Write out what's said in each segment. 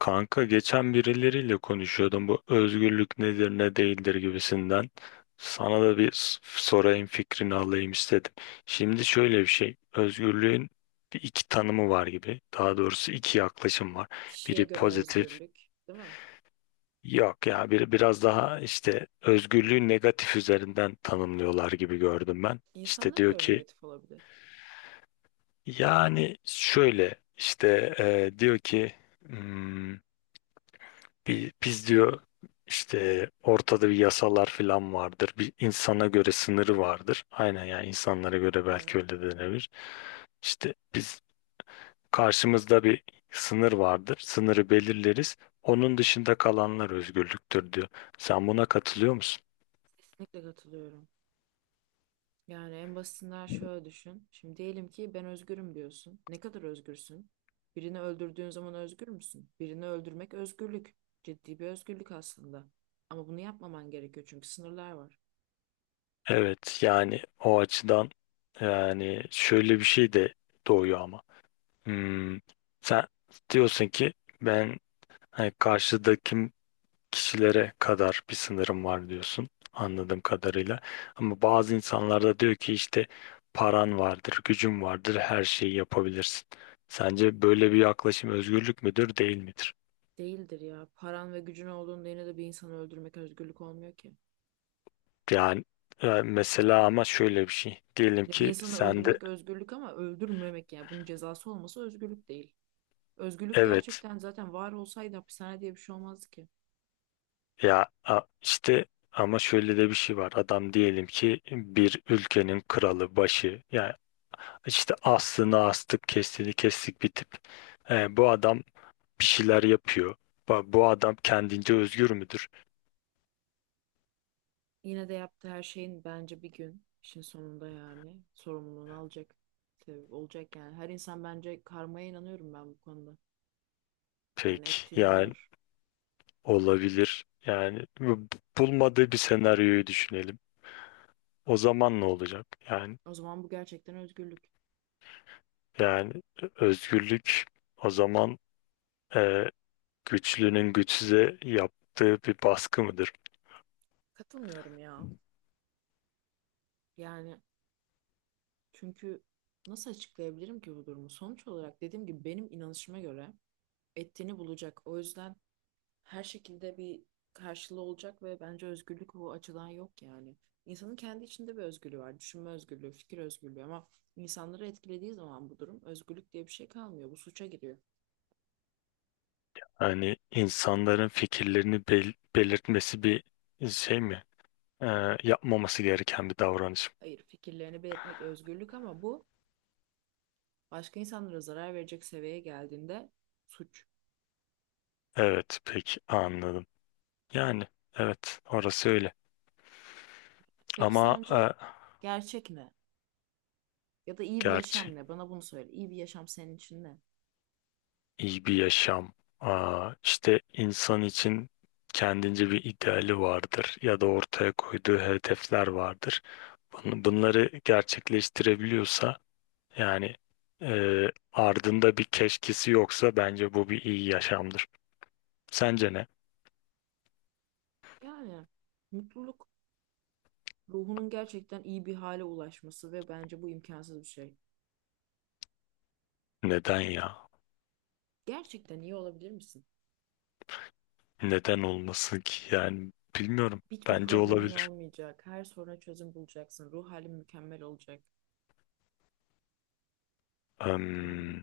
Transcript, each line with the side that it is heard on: left: Kanka geçen birileriyle konuşuyordum bu özgürlük nedir ne değildir gibisinden. Sana da sorayım fikrini alayım istedim. Şimdi şöyle bir şey özgürlüğün bir iki tanımı var gibi, daha doğrusu iki yaklaşım var.
right: Kişiye
left: Biri
right: göre
left: pozitif,
right: özgürlük, değil mi?
left: yok ya, biri biraz daha işte özgürlüğü negatif üzerinden tanımlıyorlar gibi gördüm ben. İşte
right: İnsanlara
left: diyor
right: göre
left: ki,
right: negatif olabilir.
left: yani şöyle işte diyor ki, "Hmm, bir, biz diyor işte ortada bir yasalar falan vardır. Bir insana göre sınırı vardır." Aynen, yani insanlara göre belki
right: Evet,
left: öyle denebilir. İşte biz, karşımızda bir sınır vardır. Sınırı belirleriz. Onun dışında kalanlar özgürlüktür diyor. Sen buna katılıyor musun?
right: kesinlikle katılıyorum. Yani en basitinden şöyle düşün. Şimdi diyelim ki ben özgürüm diyorsun. Ne kadar özgürsün? Birini öldürdüğün zaman özgür müsün? Birini öldürmek özgürlük. Ciddi bir özgürlük aslında. Ama bunu yapmaman gerekiyor çünkü sınırlar var.
left: Evet, yani o açıdan yani şöyle bir şey de doğuyor ama. Hmm, sen diyorsun ki ben hani karşıdakim kişilere kadar bir sınırım var diyorsun anladığım kadarıyla. Ama bazı insanlar da diyor ki işte paran vardır, gücün vardır, her şeyi yapabilirsin. Sence böyle bir yaklaşım özgürlük müdür, değil midir?
right: Değildir ya. Paran ve gücün olduğunda yine de bir insanı öldürmek özgürlük olmuyor ki.
left: Yani mesela ama şöyle bir şey. Diyelim
right: Ya bir
left: ki
right: insanı
left: sen de
right: öldürmek özgürlük ama öldürmemek yani bunun cezası olması özgürlük değil. Özgürlük
left: evet,
right: gerçekten zaten var olsaydı hapishane diye bir şey olmazdı ki.
left: işte ama şöyle de bir şey var. Adam diyelim ki bir ülkenin kralı, başı. Yani işte aslını astık, kestiğini kestik bir tip. E, bu adam bir şeyler yapıyor. Bu adam kendince özgür müdür?
right: Yine de yaptığı her şeyin bence bir gün işin sonunda yani sorumluluğunu alacak. Tabii olacak yani. Her insan bence karmaya inanıyorum ben bu konuda. Yani
left: Pek,
right: ettiğini
left: yani
right: olur.
left: olabilir. Yani bulmadığı bir senaryoyu düşünelim. O zaman ne olacak? Yani
right: O zaman bu gerçekten özgürlük.
left: yani özgürlük o zaman e, güçlünün güçsüze yaptığı bir baskı mıdır?
right: Katılmıyorum ya. Yani çünkü nasıl açıklayabilirim ki bu durumu? Sonuç olarak dediğim gibi benim inanışıma göre ettiğini bulacak. O yüzden her şekilde bir karşılığı olacak ve bence özgürlük bu açıdan yok yani. İnsanın kendi içinde bir özgürlüğü var. Düşünme özgürlüğü, fikir özgürlüğü ama insanları etkilediği zaman bu durum özgürlük diye bir şey kalmıyor. Bu suça giriyor.
left: Hani insanların fikirlerini belirtmesi bir şey mi? E, yapmaması gereken bir davranış.
right: Hayır, fikirlerini belirtmek özgürlük ama bu başka insanlara zarar verecek seviyeye geldiğinde suç.
left: Evet, peki anladım. Yani evet, orası öyle.
right: Peki
left: Ama
right: sence gerçek ne? Ya da iyi bir yaşam
left: gerçi
right: ne? Bana bunu söyle. İyi bir yaşam senin için ne?
left: iyi bir yaşam. Aa, işte insan için kendince bir ideali vardır ya da ortaya koyduğu hedefler vardır. Bunları gerçekleştirebiliyorsa, yani e, ardında bir keşkesi yoksa bence bu bir iyi yaşamdır. Sence ne?
right: Yani mutluluk, ruhunun gerçekten iyi bir hale ulaşması ve bence bu imkansız bir şey.
left: Neden ya?
right: Gerçekten iyi olabilir misin?
left: Neden olmasın ki? Yani bilmiyorum.
right: Hiçbir
left: Bence
right: problemin
left: olabilir.
right: olmayacak. Her soruna çözüm bulacaksın. Ruh halin mükemmel olacak. Yani
left: Hmm,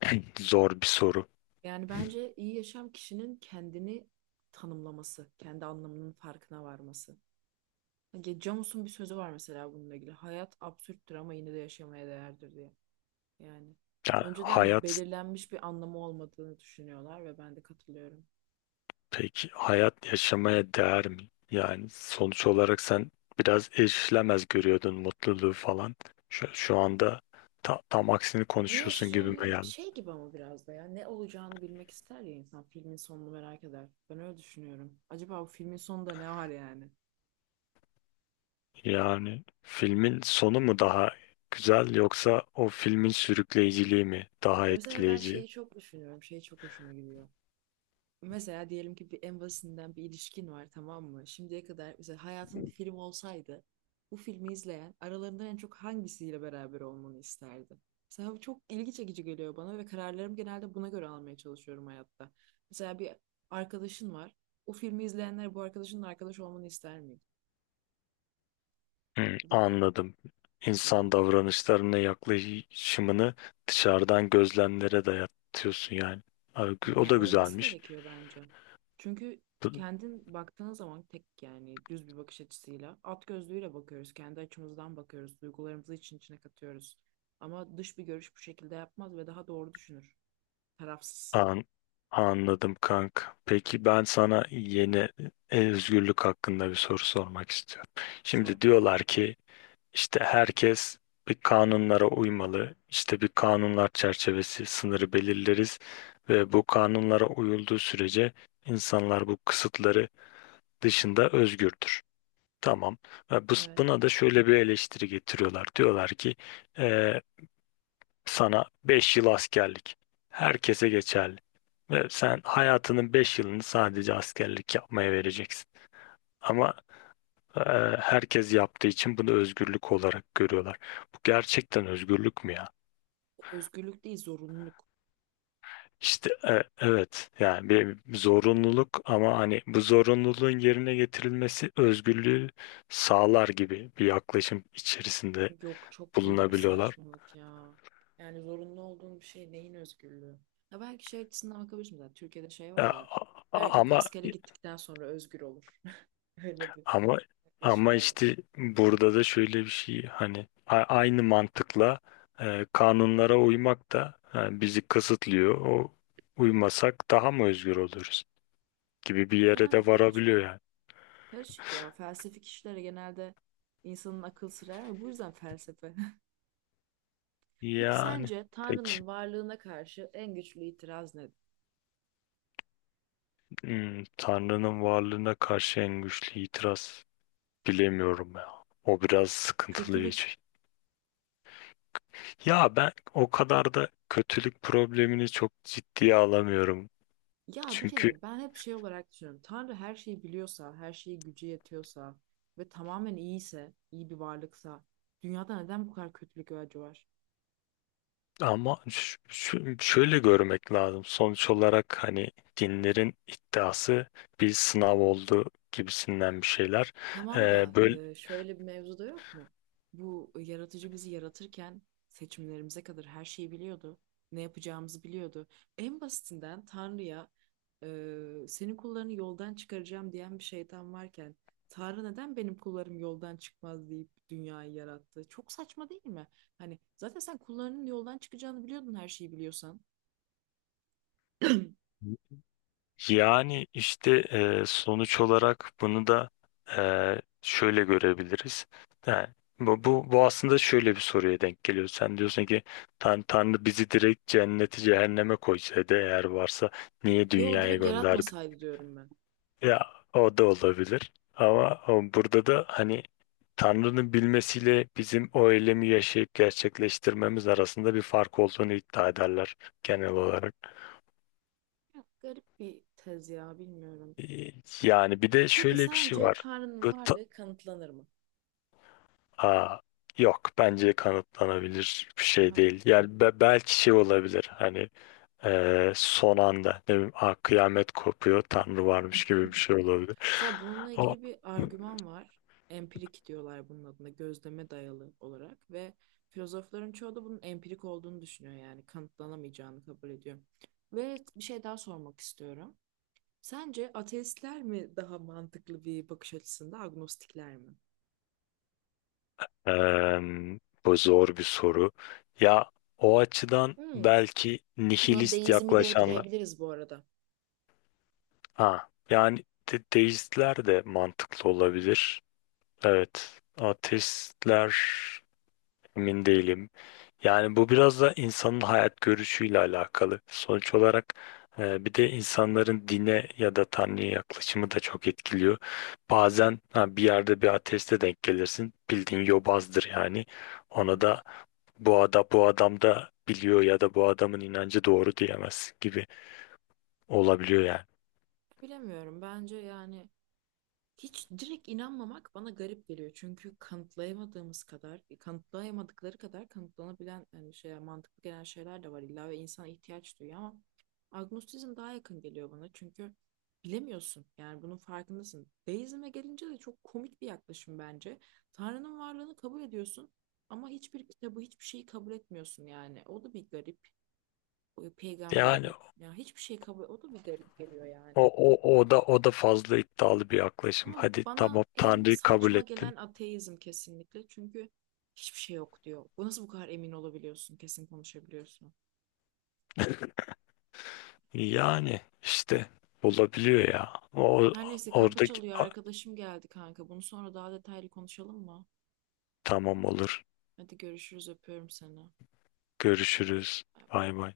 left: zor bir soru.
right: yani bence iyi yaşam kişinin kendini tanımlaması, kendi anlamının farkına varması. Ya Camus'un bir sözü var mesela bununla ilgili. Hayat absürttür ama yine de yaşamaya değerdir diye. Yani
left: Yani
right: önceden
left: hayat.
right: belirlenmiş bir anlamı olmadığını düşünüyorlar ve ben de katılıyorum.
left: Peki hayat yaşamaya değer mi? Yani sonuç olarak sen biraz erişilemez görüyordun mutluluğu falan. Şu anda tam aksini konuşuyorsun gibime geldi. Yani.
right: Şey gibi ama biraz da ya ne olacağını bilmek ister ya insan filmin sonunu merak eder. Ben öyle düşünüyorum. Acaba bu filmin sonunda ne var yani?
left: Yani filmin sonu mu daha güzel, yoksa o filmin sürükleyiciliği mi daha
right: Ya mesela ben
left: etkileyici?
right: şeyi çok düşünüyorum. Şey çok hoşuma gidiyor. Mesela diyelim ki bir en basitinden bir ilişkin var, tamam mı? Şimdiye kadar mesela hayatın bir film olsaydı bu filmi izleyen aralarından en çok hangisiyle beraber olmanı isterdi? Mesela bu çok ilgi çekici geliyor bana ve kararlarımı genelde buna göre almaya çalışıyorum hayatta. Mesela bir arkadaşın var. O filmi izleyenler bu arkadaşının arkadaş olmanı ister miydi?
left: Hı,
right: Ya da
left: anladım. İnsan
right: Yani
left: davranışlarına yaklaşımını dışarıdan gözlemlere dayatıyorsun yani. Abi, o
right: Ya
left: da
right: olması
left: güzelmiş.
right: gerekiyor bence. Çünkü kendin baktığın zaman tek yani düz bir bakış açısıyla at gözlüğüyle bakıyoruz. Kendi açımızdan bakıyoruz. Duygularımızı için içine katıyoruz. Ama dış bir görüş bu şekilde yapmaz ve daha doğru düşünür. Tarafsız.
left: An anladım kanka. Peki ben sana yeni özgürlük hakkında bir soru sormak istiyorum.
right: Sor.
left: Şimdi diyorlar ki işte herkes bir kanunlara uymalı. İşte bir kanunlar çerçevesi sınırı belirleriz ve bu kanunlara uyulduğu sürece insanlar bu kısıtları dışında özgürdür. Tamam. Ve
right: Evet.
left: buna da şöyle bir eleştiri getiriyorlar. Diyorlar ki e, sana 5 yıl askerlik. Herkese geçerli. Ve sen hayatının 5 yılını sadece askerlik yapmaya vereceksin. Ama e, herkes yaptığı için bunu özgürlük olarak görüyorlar. Bu gerçekten özgürlük mü ya?
right: Özgürlük değil, zorunluluk.
left: İşte evet, yani bir zorunluluk ama hani bu zorunluluğun yerine getirilmesi özgürlüğü sağlar gibi bir yaklaşım içerisinde
right: Yok, çok büyük bir
left: bulunabiliyorlar.
right: saçmalık ya. Yani zorunlu olduğun bir şey neyin özgürlüğü? Ya belki şey açısından bakabilirsin zaten. Türkiye'de şey var
left: Ya,
right: ya.
left: a-
right: Erkek
left: ama
right: askere gittikten sonra özgür olur. Öyle bir
left: ama
right: yaklaşım
left: ama
right: da var.
left: işte burada da şöyle bir şey, hani aynı mantıkla kanunlara uymak da bizi kısıtlıyor. O uymasak daha mı özgür oluruz gibi bir yere de
right: Yani bir
left: varabiliyor
right: açıdan.
left: yani.
right: Karışık ya. Felsefik işlere genelde insanın akıl sırar ve bu yüzden felsefe. Peki
left: Yani
right: sence
left: peki,
right: Tanrı'nın varlığına karşı en güçlü itiraz nedir?
left: hmm, Tanrı'nın varlığına karşı en güçlü itiraz bilemiyorum ya. O biraz sıkıntılı bir
right: Kötülük.
left: şey. Ya ben o kadar da kötülük problemini çok ciddiye alamıyorum.
right: Ya bir
left: Çünkü.
right: kere ben hep şey olarak düşünüyorum. Tanrı her şeyi biliyorsa, her şeyi gücü yetiyorsa ve tamamen iyiyse, iyi bir varlıksa dünyada neden bu kadar kötülük ve acı var?
left: Ama şöyle görmek lazım. Sonuç olarak hani dinlerin iddiası bir sınav oldu gibisinden bir şeyler.
right: Tamam da
left: Böyle
right: şöyle bir mevzu da yok mu? Bu yaratıcı bizi yaratırken seçimlerimize kadar her şeyi biliyordu. Ne yapacağımızı biliyordu. En basitinden Tanrı'ya senin kullarını yoldan çıkaracağım diyen bir şeytan varken Tanrı neden benim kullarım yoldan çıkmaz deyip dünyayı yarattı? Çok saçma değil mi? Hani zaten sen kullarının yoldan çıkacağını biliyordun her şeyi biliyorsan.
left: yani işte sonuç olarak bunu da şöyle görebiliriz. Yani bu aslında şöyle bir soruya denk geliyor. Sen diyorsun ki Tanrı bizi direkt cenneti cehenneme koysaydı, eğer varsa niye
right: Yo,
left: dünyaya
right: direkt
left: gönderdi?
right: yaratmasaydı diyorum ben.
left: Ya o da olabilir. Ama burada da hani Tanrı'nın bilmesiyle bizim o eylemi yaşayıp gerçekleştirmemiz arasında bir fark olduğunu iddia ederler genel olarak.
right: Ya, garip bir tez ya bilmiyorum.
left: Ee, Yani bir de
right: Peki
left: şöyle bir şey
right: sence
left: var.
right: Tanrı'nın
left: Bu ta-
right: varlığı kanıtlanır mı?
left: Aa, yok, bence kanıtlanabilir bir
right: Değil
left: şey
right: mi?
left: değil. Yani belki şey olabilir, hani son anda ne bileyim, "Aa, kıyamet kopuyor, Tanrı varmış" gibi bir şey olabilir.
right: Mesela bununla ilgili bir argüman var. Empirik diyorlar bunun adına, gözleme dayalı olarak ve filozofların çoğu da bunun empirik olduğunu düşünüyor yani kanıtlanamayacağını kabul ediyor. Ve bir şey daha sormak istiyorum. Sence ateistler mi daha mantıklı bir bakış açısında, agnostikler mi?
left: Eee, bu zor bir soru. Ya o açıdan
right: Hmm.
left: belki
right: Buna
left: nihilist
right: deizmi de
left: yaklaşanlar.
right: ekleyebiliriz bu arada.
left: Ha, yani deistler de mantıklı olabilir. Evet, ateistler. Emin değilim. Yani bu biraz da insanın hayat görüşüyle alakalı. Sonuç olarak bir de insanların dine ya da Tanrı'ya yaklaşımı da çok etkiliyor. Bazen ha, bir yerde bir ateiste denk gelirsin. Bildiğin yobazdır yani. Ona
right: Evet.
left: da bu adam da biliyor ya da bu adamın inancı doğru diyemez gibi olabiliyor yani.
right: Bilemiyorum. Bence yani hiç direkt inanmamak bana garip geliyor. Çünkü kanıtlayamadığımız kadar, kanıtlayamadıkları kadar kanıtlanabilen yani şey, mantıklı gelen şeyler de var illa ve insan ihtiyaç duyuyor ama agnostizm daha yakın geliyor bana. Çünkü bilemiyorsun. Yani bunun farkındasın. Deizme gelince de çok komik bir yaklaşım bence. Tanrı'nın varlığını kabul ediyorsun ama hiçbir kitabı, hiçbir şeyi kabul etmiyorsun yani. O da bir garip. O peygamberi,
left: Yani
right: o, yani hiçbir şey kabul, o da bir garip geliyor
left: o,
right: yani.
left: o da fazla iddialı bir yaklaşım.
right: Ama
left: Hadi
right: bana
left: tamam,
right: en
left: Tanrı'yı kabul
right: saçma
left: ettin.
right: gelen ateizm kesinlikle. Çünkü hiçbir şey yok diyor. Bu nasıl bu kadar emin olabiliyorsun? Kesin konuşabiliyorsun.
left: Yani işte olabiliyor ya. O
right: Her neyse, kapı
left: oradaki
right: çalıyor. Arkadaşım geldi kanka. Bunu sonra daha detaylı konuşalım mı?
left: Tamam, olur.
right: Hadi görüşürüz. Öpüyorum seni.
left: Görüşürüz.
right: Bay bay.
left: Bay bay.